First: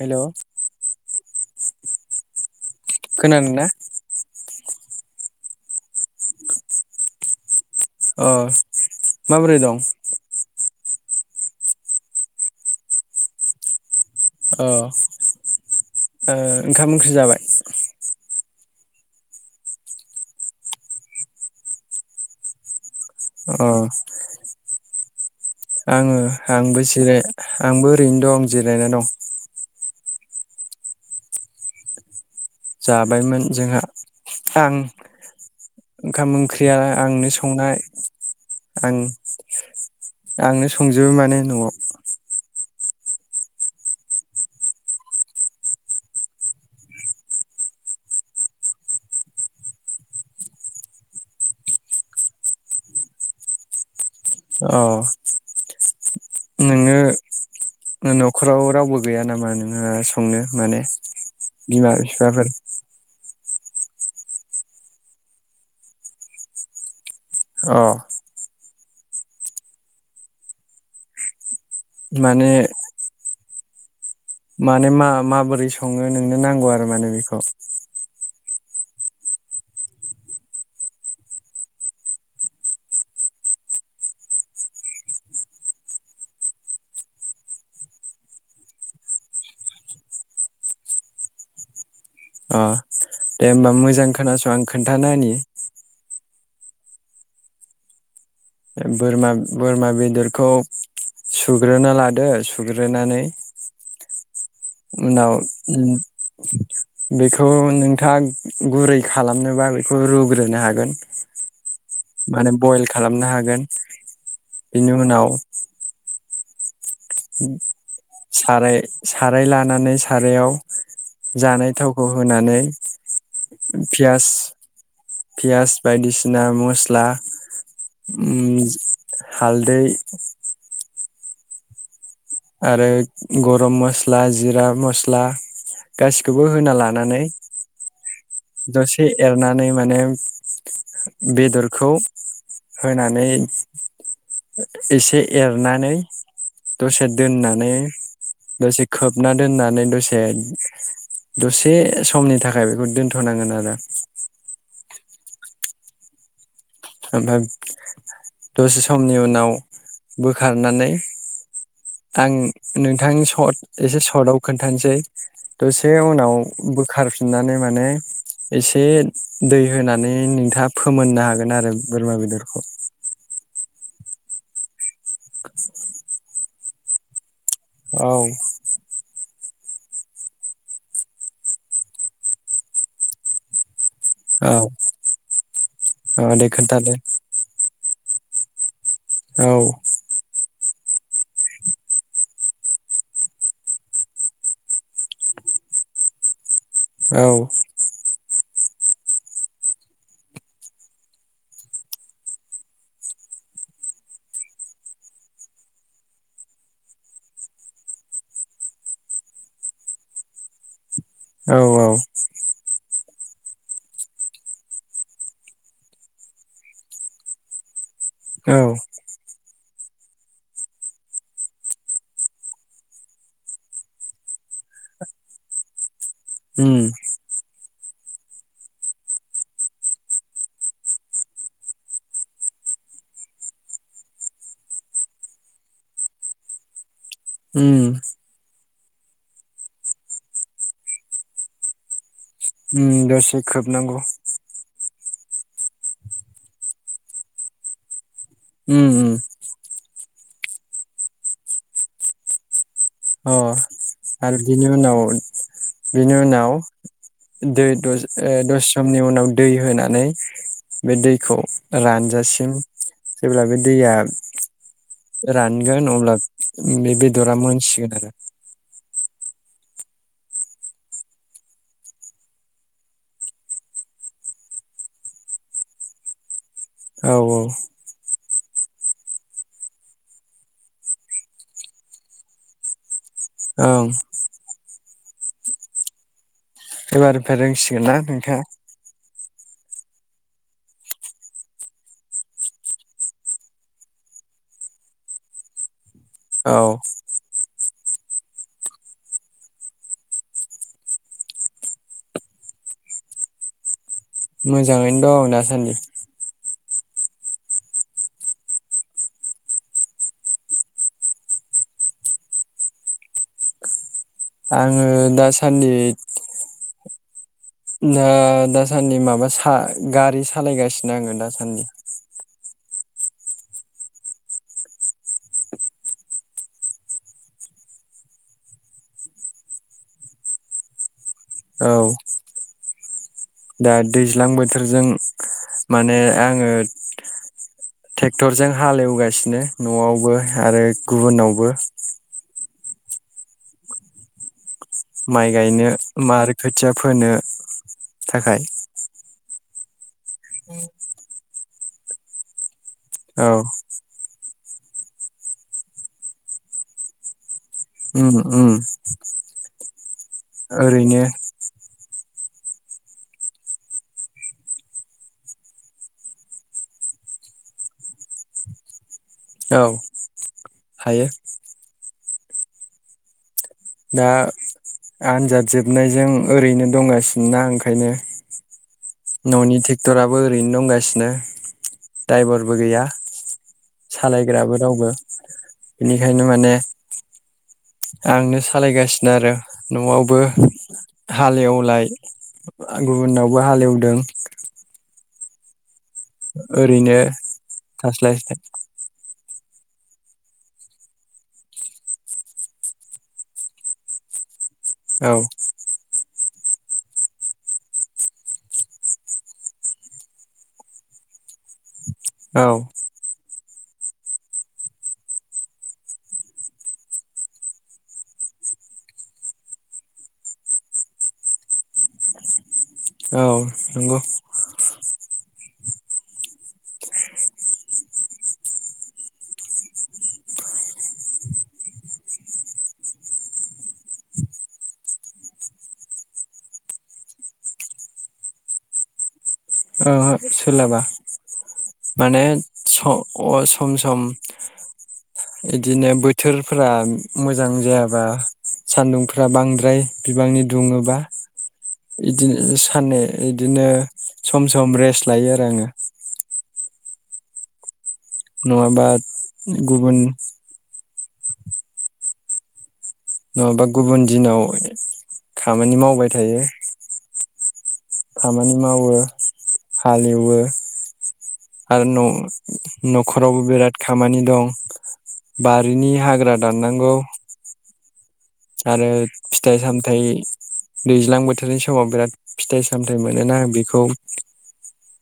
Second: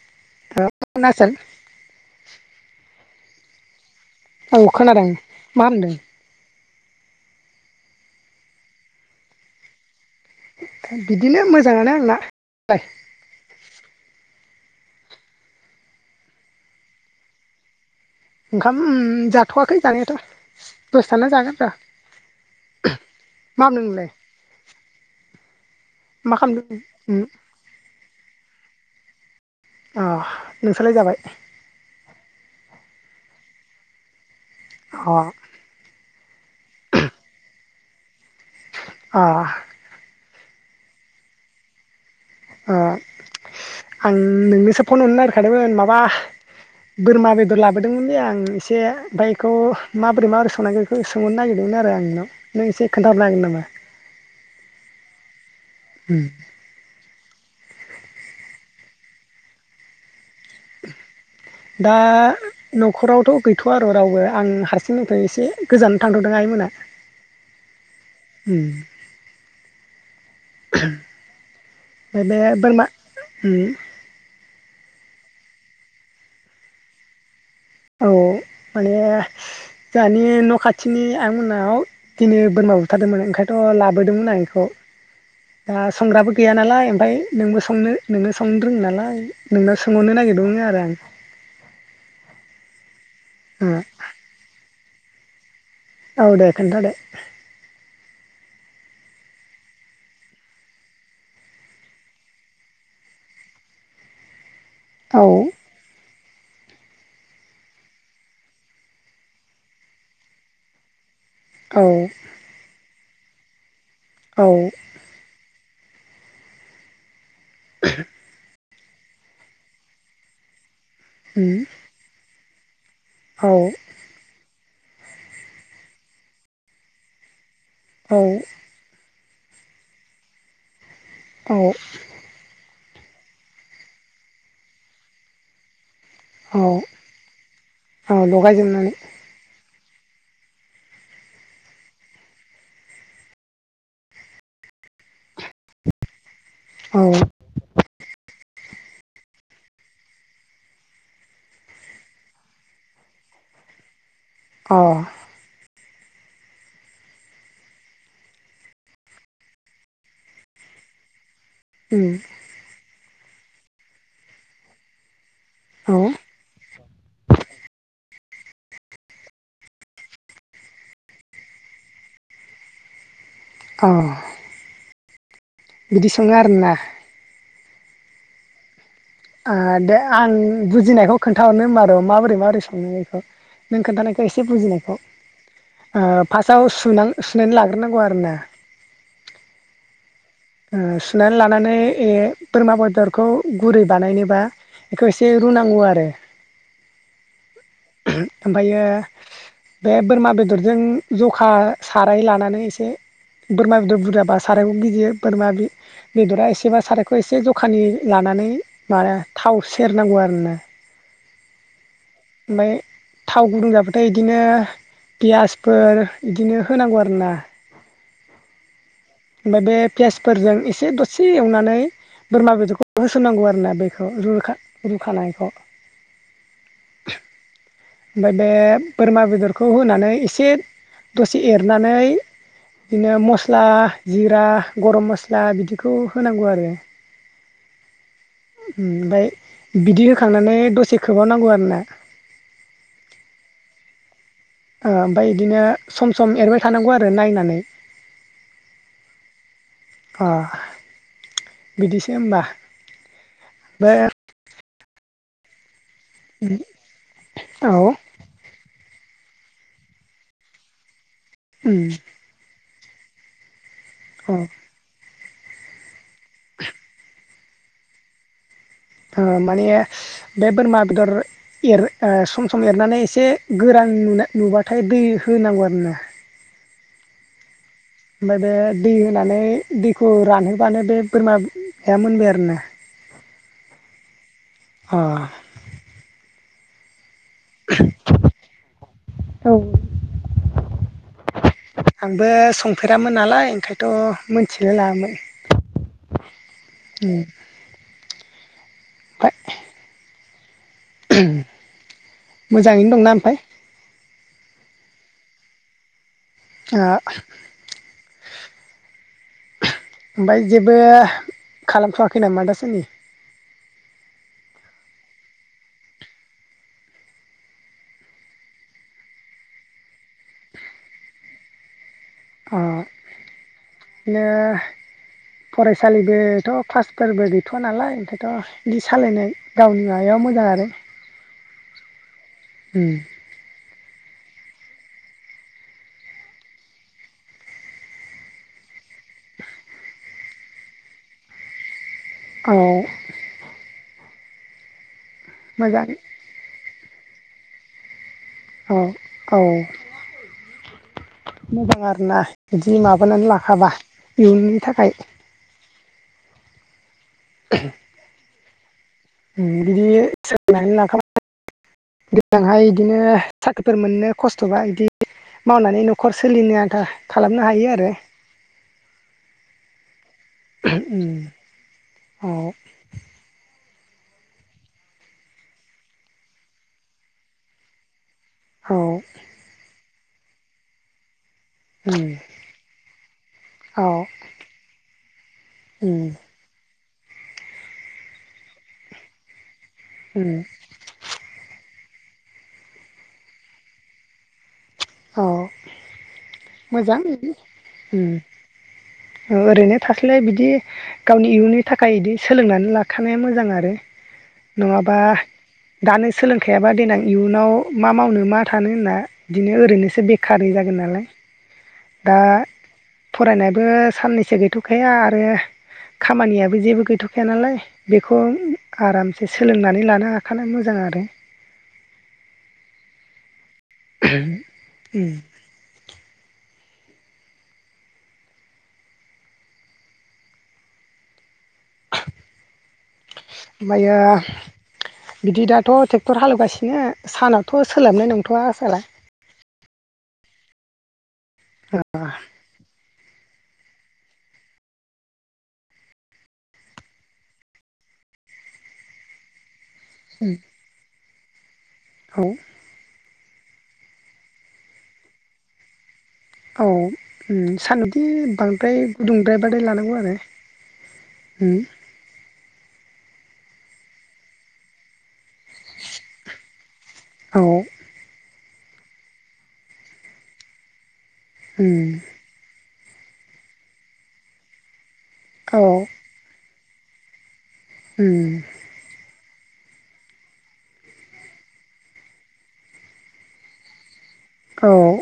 Hello [inaudible] खोनादों ना? औ खोनादों मा हामदों? अ माबोरै दं? बिदिनो मोजाङानो आंना। [inaudible] अ ओ ओंखाम ओंख्रि जाबाय? ओंखाम जाथ'वाखै जानायाथ' दसे थाना जागोन र' अ माम नोंलाय [inaudible] आङो मा आंबो जिराय खालामदों आंबो ओरैनो दं जि जिरायना दं अ नोंसालाय जाबाय? जाबायमोन जोंहा। आं अ ओंखाम ओंख्रिया आंनो संनाय। आं अ आंनो संजोबो माने न'आव अ आं नोंनोसो फन हरनो नागिरखादोंमोन माबा बोरमा बेदर लाबोदोंमोनलै आं एसे ओमफाय एखौ माबोरै माबोरै संनांगौ बेखौ सोंहरनो नागिरदोंमोन आरो आं नोंनाव नों एसे खोन्थाहरनो हागोन नामा? अ उम न' न'खराव रावबो गैया नामा नोङो संनो माने बिमा दा बिफाफोर? न'खरावथ' गैथ'वा आरो रावबो आं हारसिंनिफ्राय एसे गोजान थांथ'दों आइमोना। अ। [inaudible] बे माने बोरमा उम माने मा माबोरै सङो नोंनो नांगौ आरो माने बेखौ? औ माने जोंहानि न' खाथिनि आयं मोननाव दिनै बोरमा बुथारदोंमोन ओंखायनोथ' लाबोदोंमोन आं बेखौ दा संग्राबो गैया नालाय ओमफ्राय नोंबो संनो नोंनो संनो रोङो नालाय नोंनाव सोंहरनो नागिरदोंमोन आरो आं। अ दे होमबा मोजां खोनास आं खोन्थाना होनि। औ दे खोनथा दे। बोरमा बोरमा बेदरखौ सुग्रोना लादो सुग्रोनानै औ उनाव बेखौ नोंथाङा गुरै खालामनोबा बेखौ रुग्रोनो हागोन। औ माने बयेल खालामनो हागोन। औ बेनि उनाव साराय साराय लानानै सारायाव जानाय थावखौ होनानै औ पियास पियास बायदिसिना मस्ला औ उम हालदै औ। आरो गरम मस्ला जिरा मस्ला गासिखौबो औ होना लानानै औ लगायजोबनानै दसे एरना नै माने बेदरखौ होनानै एसे एरनानै औ दसे दोननानै दसे खोबना नानै दसे दसे समनि थाखाय बेखौ दोन थनांगोन आरो। अ ओमफ्राय दसे समनि उनाव बोखारनानै आं नोंथांनि सर्ट एसे सर्टआव खोन्थानोसै दसे औ उनाव खारफिननानै माने एसे दै होनानै नोंथाङा फोमोननो हागोन आरो बोरमा बेदेरखौ औ [inaudible] [inaudible] बिदि संङो आरो ना औ ओ दे आं बुजिनायखौ खोन्थाहरनो होमबा र' माबोरै माबोरै संङो बेखौ नों खोनन्थानायखौ एसे बुजिनायखौ औ ओ दे फार्स्टआव खोन्थादो सां सुनानै लाग्रोनांगौ आरो ना औ ओ सुनानै लानानै बोरमा बेदरखौ गुरै बानायनोबा बेखौ एसे रुनांगौ आरो औ ओमफ्रायो बे बोरमा बेदरजों जखा साराय लानानै एसे बोरमा बेदर बुरजाबा सारायखौ गिदिर बोरमा बेदरा एसेबा सारायखौ एसे जखानि लानानै माबा थाव सेरनांगौ आरो ना औ औ थाव गुदुं जाबाथाय इदिनो पियासफोर इदिनो होनांगौ आरोना औ ओमफाय बे पियासफोरजों एसे दसे एवनानै बोरमा बेदरखौ होसननांगौ आरो ना बेखौ रुखानायखौ उम [inaudible] ओमफाय बे बोरमा बेदरखौ होनानै एसे दसे एरनानै बिदिनो मस्ला जिरा गरम मस्ला बिदिखौ होनांगौ आरो उम ओमफाय बिदि होखांनानै दसे खोबाब नांगौ आरोना उम दसे खोबनांगौ ओ ओमफ्राय बिदिनो सम सम एरबाय थानांगौ आरो नायनानै उम अ बिदिसो होमबा अ बे आरो बिनि उनाव बेनि उनाव दै द ओ औ दसे समनि उनाव दै होनानै बे दै खौ रानजासिम जेब्ला दैैया औ रानगोन अब्ला बे बेदरा मोनसिगोन आरो ओ माने बे बोरमा बेदर एर ओ सम सम एरनानै एसे गोरान नु नुबाथाय दै होनांगौ आरो ना औ औ ओमफाय बे दै होनानै दैखौ रानहोबानो बे बोरमाया मोनबाय आरोना ओं अ। एबार [unintelligible] रोंसिगोना नोंथाङा? औ आंबो संफेरामोन नालाय ओंखायथ' मोनथिलायलाङामोन औ [unintelligible] मोजाङैनो दंना ओमफाय? मोजाङैनो दं दासान्दि। ओ ओमफाय जेबो खालामथ'वाखै नामा दासानदि? आङो दासान्दिथ दा दासान्दि माबा सा गारि सालायगासिनो आङो दासान्दि। अ नो फरायसालिबोथ' क्लासफोरबो गैथ'व नालाय ओंखायथ' इदि सालायनाय गावनि माबायाव मोजां आरो औ उ दा दैज्लां बोथोरजों माने आङो टेक्टरजों हालेवगासिनो न'आवबो आरो गुबुनावबो। औ माइ गायनो मोजां मा आरो खोथिया फोनो थाखाय औ औ मोजां आरोना। बिदि औ माबानानै लाखाबा इयुननि थाखाय [inaudible] उ उ बिदि सोलोंनानै ओरैनो लाखाबाय देनांहाय इदिनो साख्रिफोर मोननो खस्थ'बा इदि मावनानै न'खर सोलिनो आनथा खालामनो हायो आरो। औ हायो उ [inaudible] दा आनजाद जोबनायजों ओरैनो दंगासिनोना ओंखायनो। औ ननि टेक [unintelligible] टराबो ओरैनो दंगासिनो द्राइभारबो गैया औ सालायग्राबो रावबो बेनिखायनो माने आंनो सालायगासिनो आरो न'आवबो हालेवलाय गुबुनावबो हालेवदों औ ओरैनो मोजां थास्लायस्लाय ओरैनो थास्लाय बिदि गावनि इयुननि थाखाय इदि सोलोंनानै लाखानाया मोजां आरो नङाबा औ दानो सोलोंखायाबा देनां इयुनाव मा मावनो मा थानो होनना बिदिनो ओरैनोसो बेखारनि जागोन नालाय दा औ फरायनाय बो साननैसो गैथ'खाया आरो खामानियाबो जेबो गैथ'खाया नालाय बेखौ आरामसे सोलोंनानै लानो हाखानाया मोजां आरो। औ नंगौ। उम। ओमफ्रायो बिदि दाथ' ट्रक्टर हालेवगासिनो सानावथ' सोलाबनाय नंथ'वा आसोला ओहो सोलाबा माने स अ सम सम इदिनो बोथोरफोरा मोजां जायाबा सानदुंफ्रा बांद्राय बिबांनि दुङोबा औ बिदिनो साननि बिदिनो सम सम रेस्ट लायो आरो आङो। औ उम सान ए बांद्राय नङाबा गुदुंद्रायबादाय गुबुन लानांगौ आरो ह नङाबा गुबुन दिनाव खामानि मावबाय थायो। औ खामानि मावो हालेवो आरो न' न'खरावबो बिराद खामानि दं। औ बारिनि हाग्रा दाननांगौ उम आरो फिथाइ सामथाइ दैज्लां बोथोरनि समाव बिराद फिथाइ सामथाइ मोनोना बेखौ औ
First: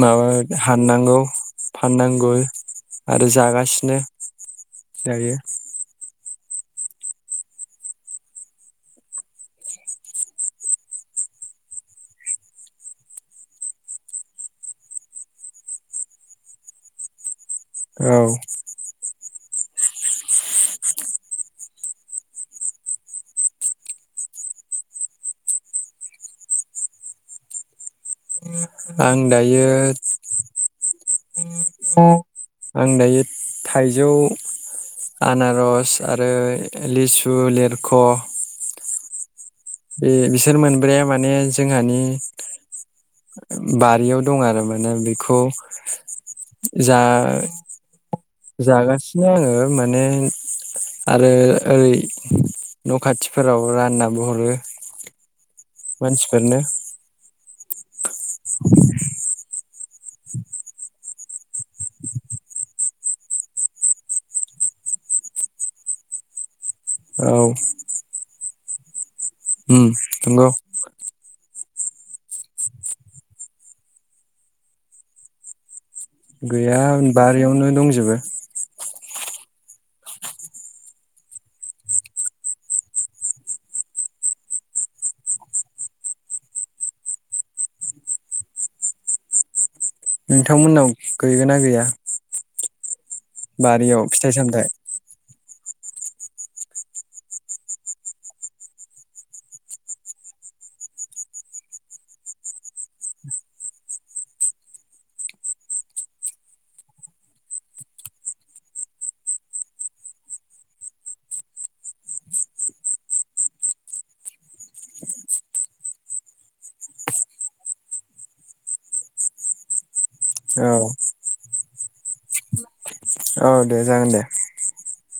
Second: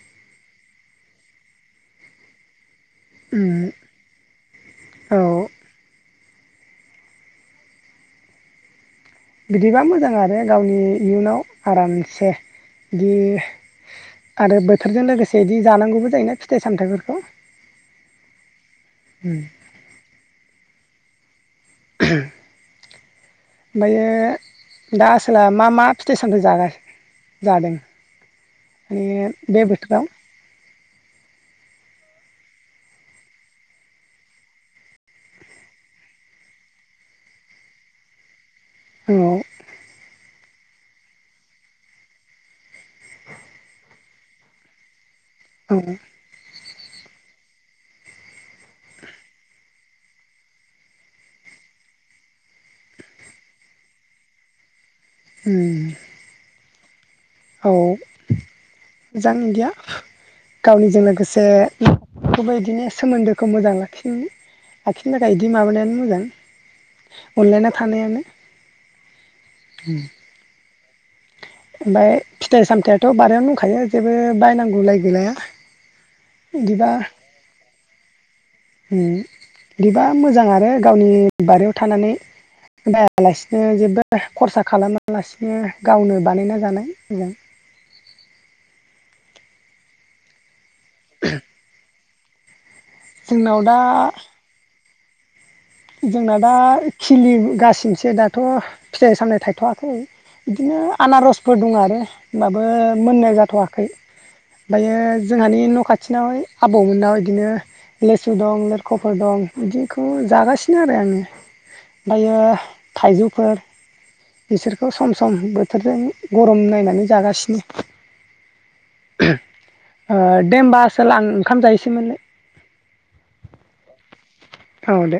माबा हाननांगौ फाननांगौ। आरो औ जागासिनो औ दायो। बिदिबा मोजां आरो गावनि इयुनाव आरामसे बिदि आरो बोथोरजों लोगोसे बिदि जानांगौबो जायोना फिथाइ सामथाइफोरखौ। औ उ ओमफ्रायो दा आसोला मा मा फिथाइ सामथाइ जागा जादों? माने आं बे दायो बोथोराव आं दायो थाइजौ, आनारस आरो लिसु, लिरख' औ बे बिसोर मोनब्रैया माने जोंहानि बारियाव दं आरो माने बेखौ औ खौ जा जागासिनो आङो माने आरो ओरै न खाथिफोराव राननाबो हरो। मानसिफोरनो। औ। [unintelligible] गावनिजों लोगोसेखौबो बिदिनो सोमोन्दोखौ मोजां लाखि लाखिनो थाखाय इदि माबानायानो मोजां। औ अनलायना थानायानो। उम नोंगौ। ओमफय फिथाइ सामथायाइाथ बारियावनो दंखायो जेबो बायनांगौलाय गैलाया। गैया बिदिबा बारियावनो दंजोबो। उम दिबा मोजां आरो गावनि बारियाव थानानै बायालासिनो जेबो खरसा खालामा लासिनो गावनो बानायना जानाय मोजां। नोंथांमोननाव गैगोना गैया? जोंनाव दा बारियाव फिथाइ सामथायाइ। जोंना दा खिलिगासिनोसो दाथ फिथाइ साम थायथवाखै बिदिनो आनारसफोर दं आरो होनबाबो मोननाय जाथवाखै ओमफायो जोंहानि न खाथिनावहाय आबौमोननाव बिदिनो लेसु दं लिरखफोर दं बिदिखौ जागासिनो। नो आरो आङो ओमफायो थाइजौफोर बिसोरखौ सम सम बोथोरजों गरम नायनानै जागासिनो ओ दे औ होमबा आसोल आं ओंखाम जायोसैमोनलै। औ दे जागोन दे। अ दे।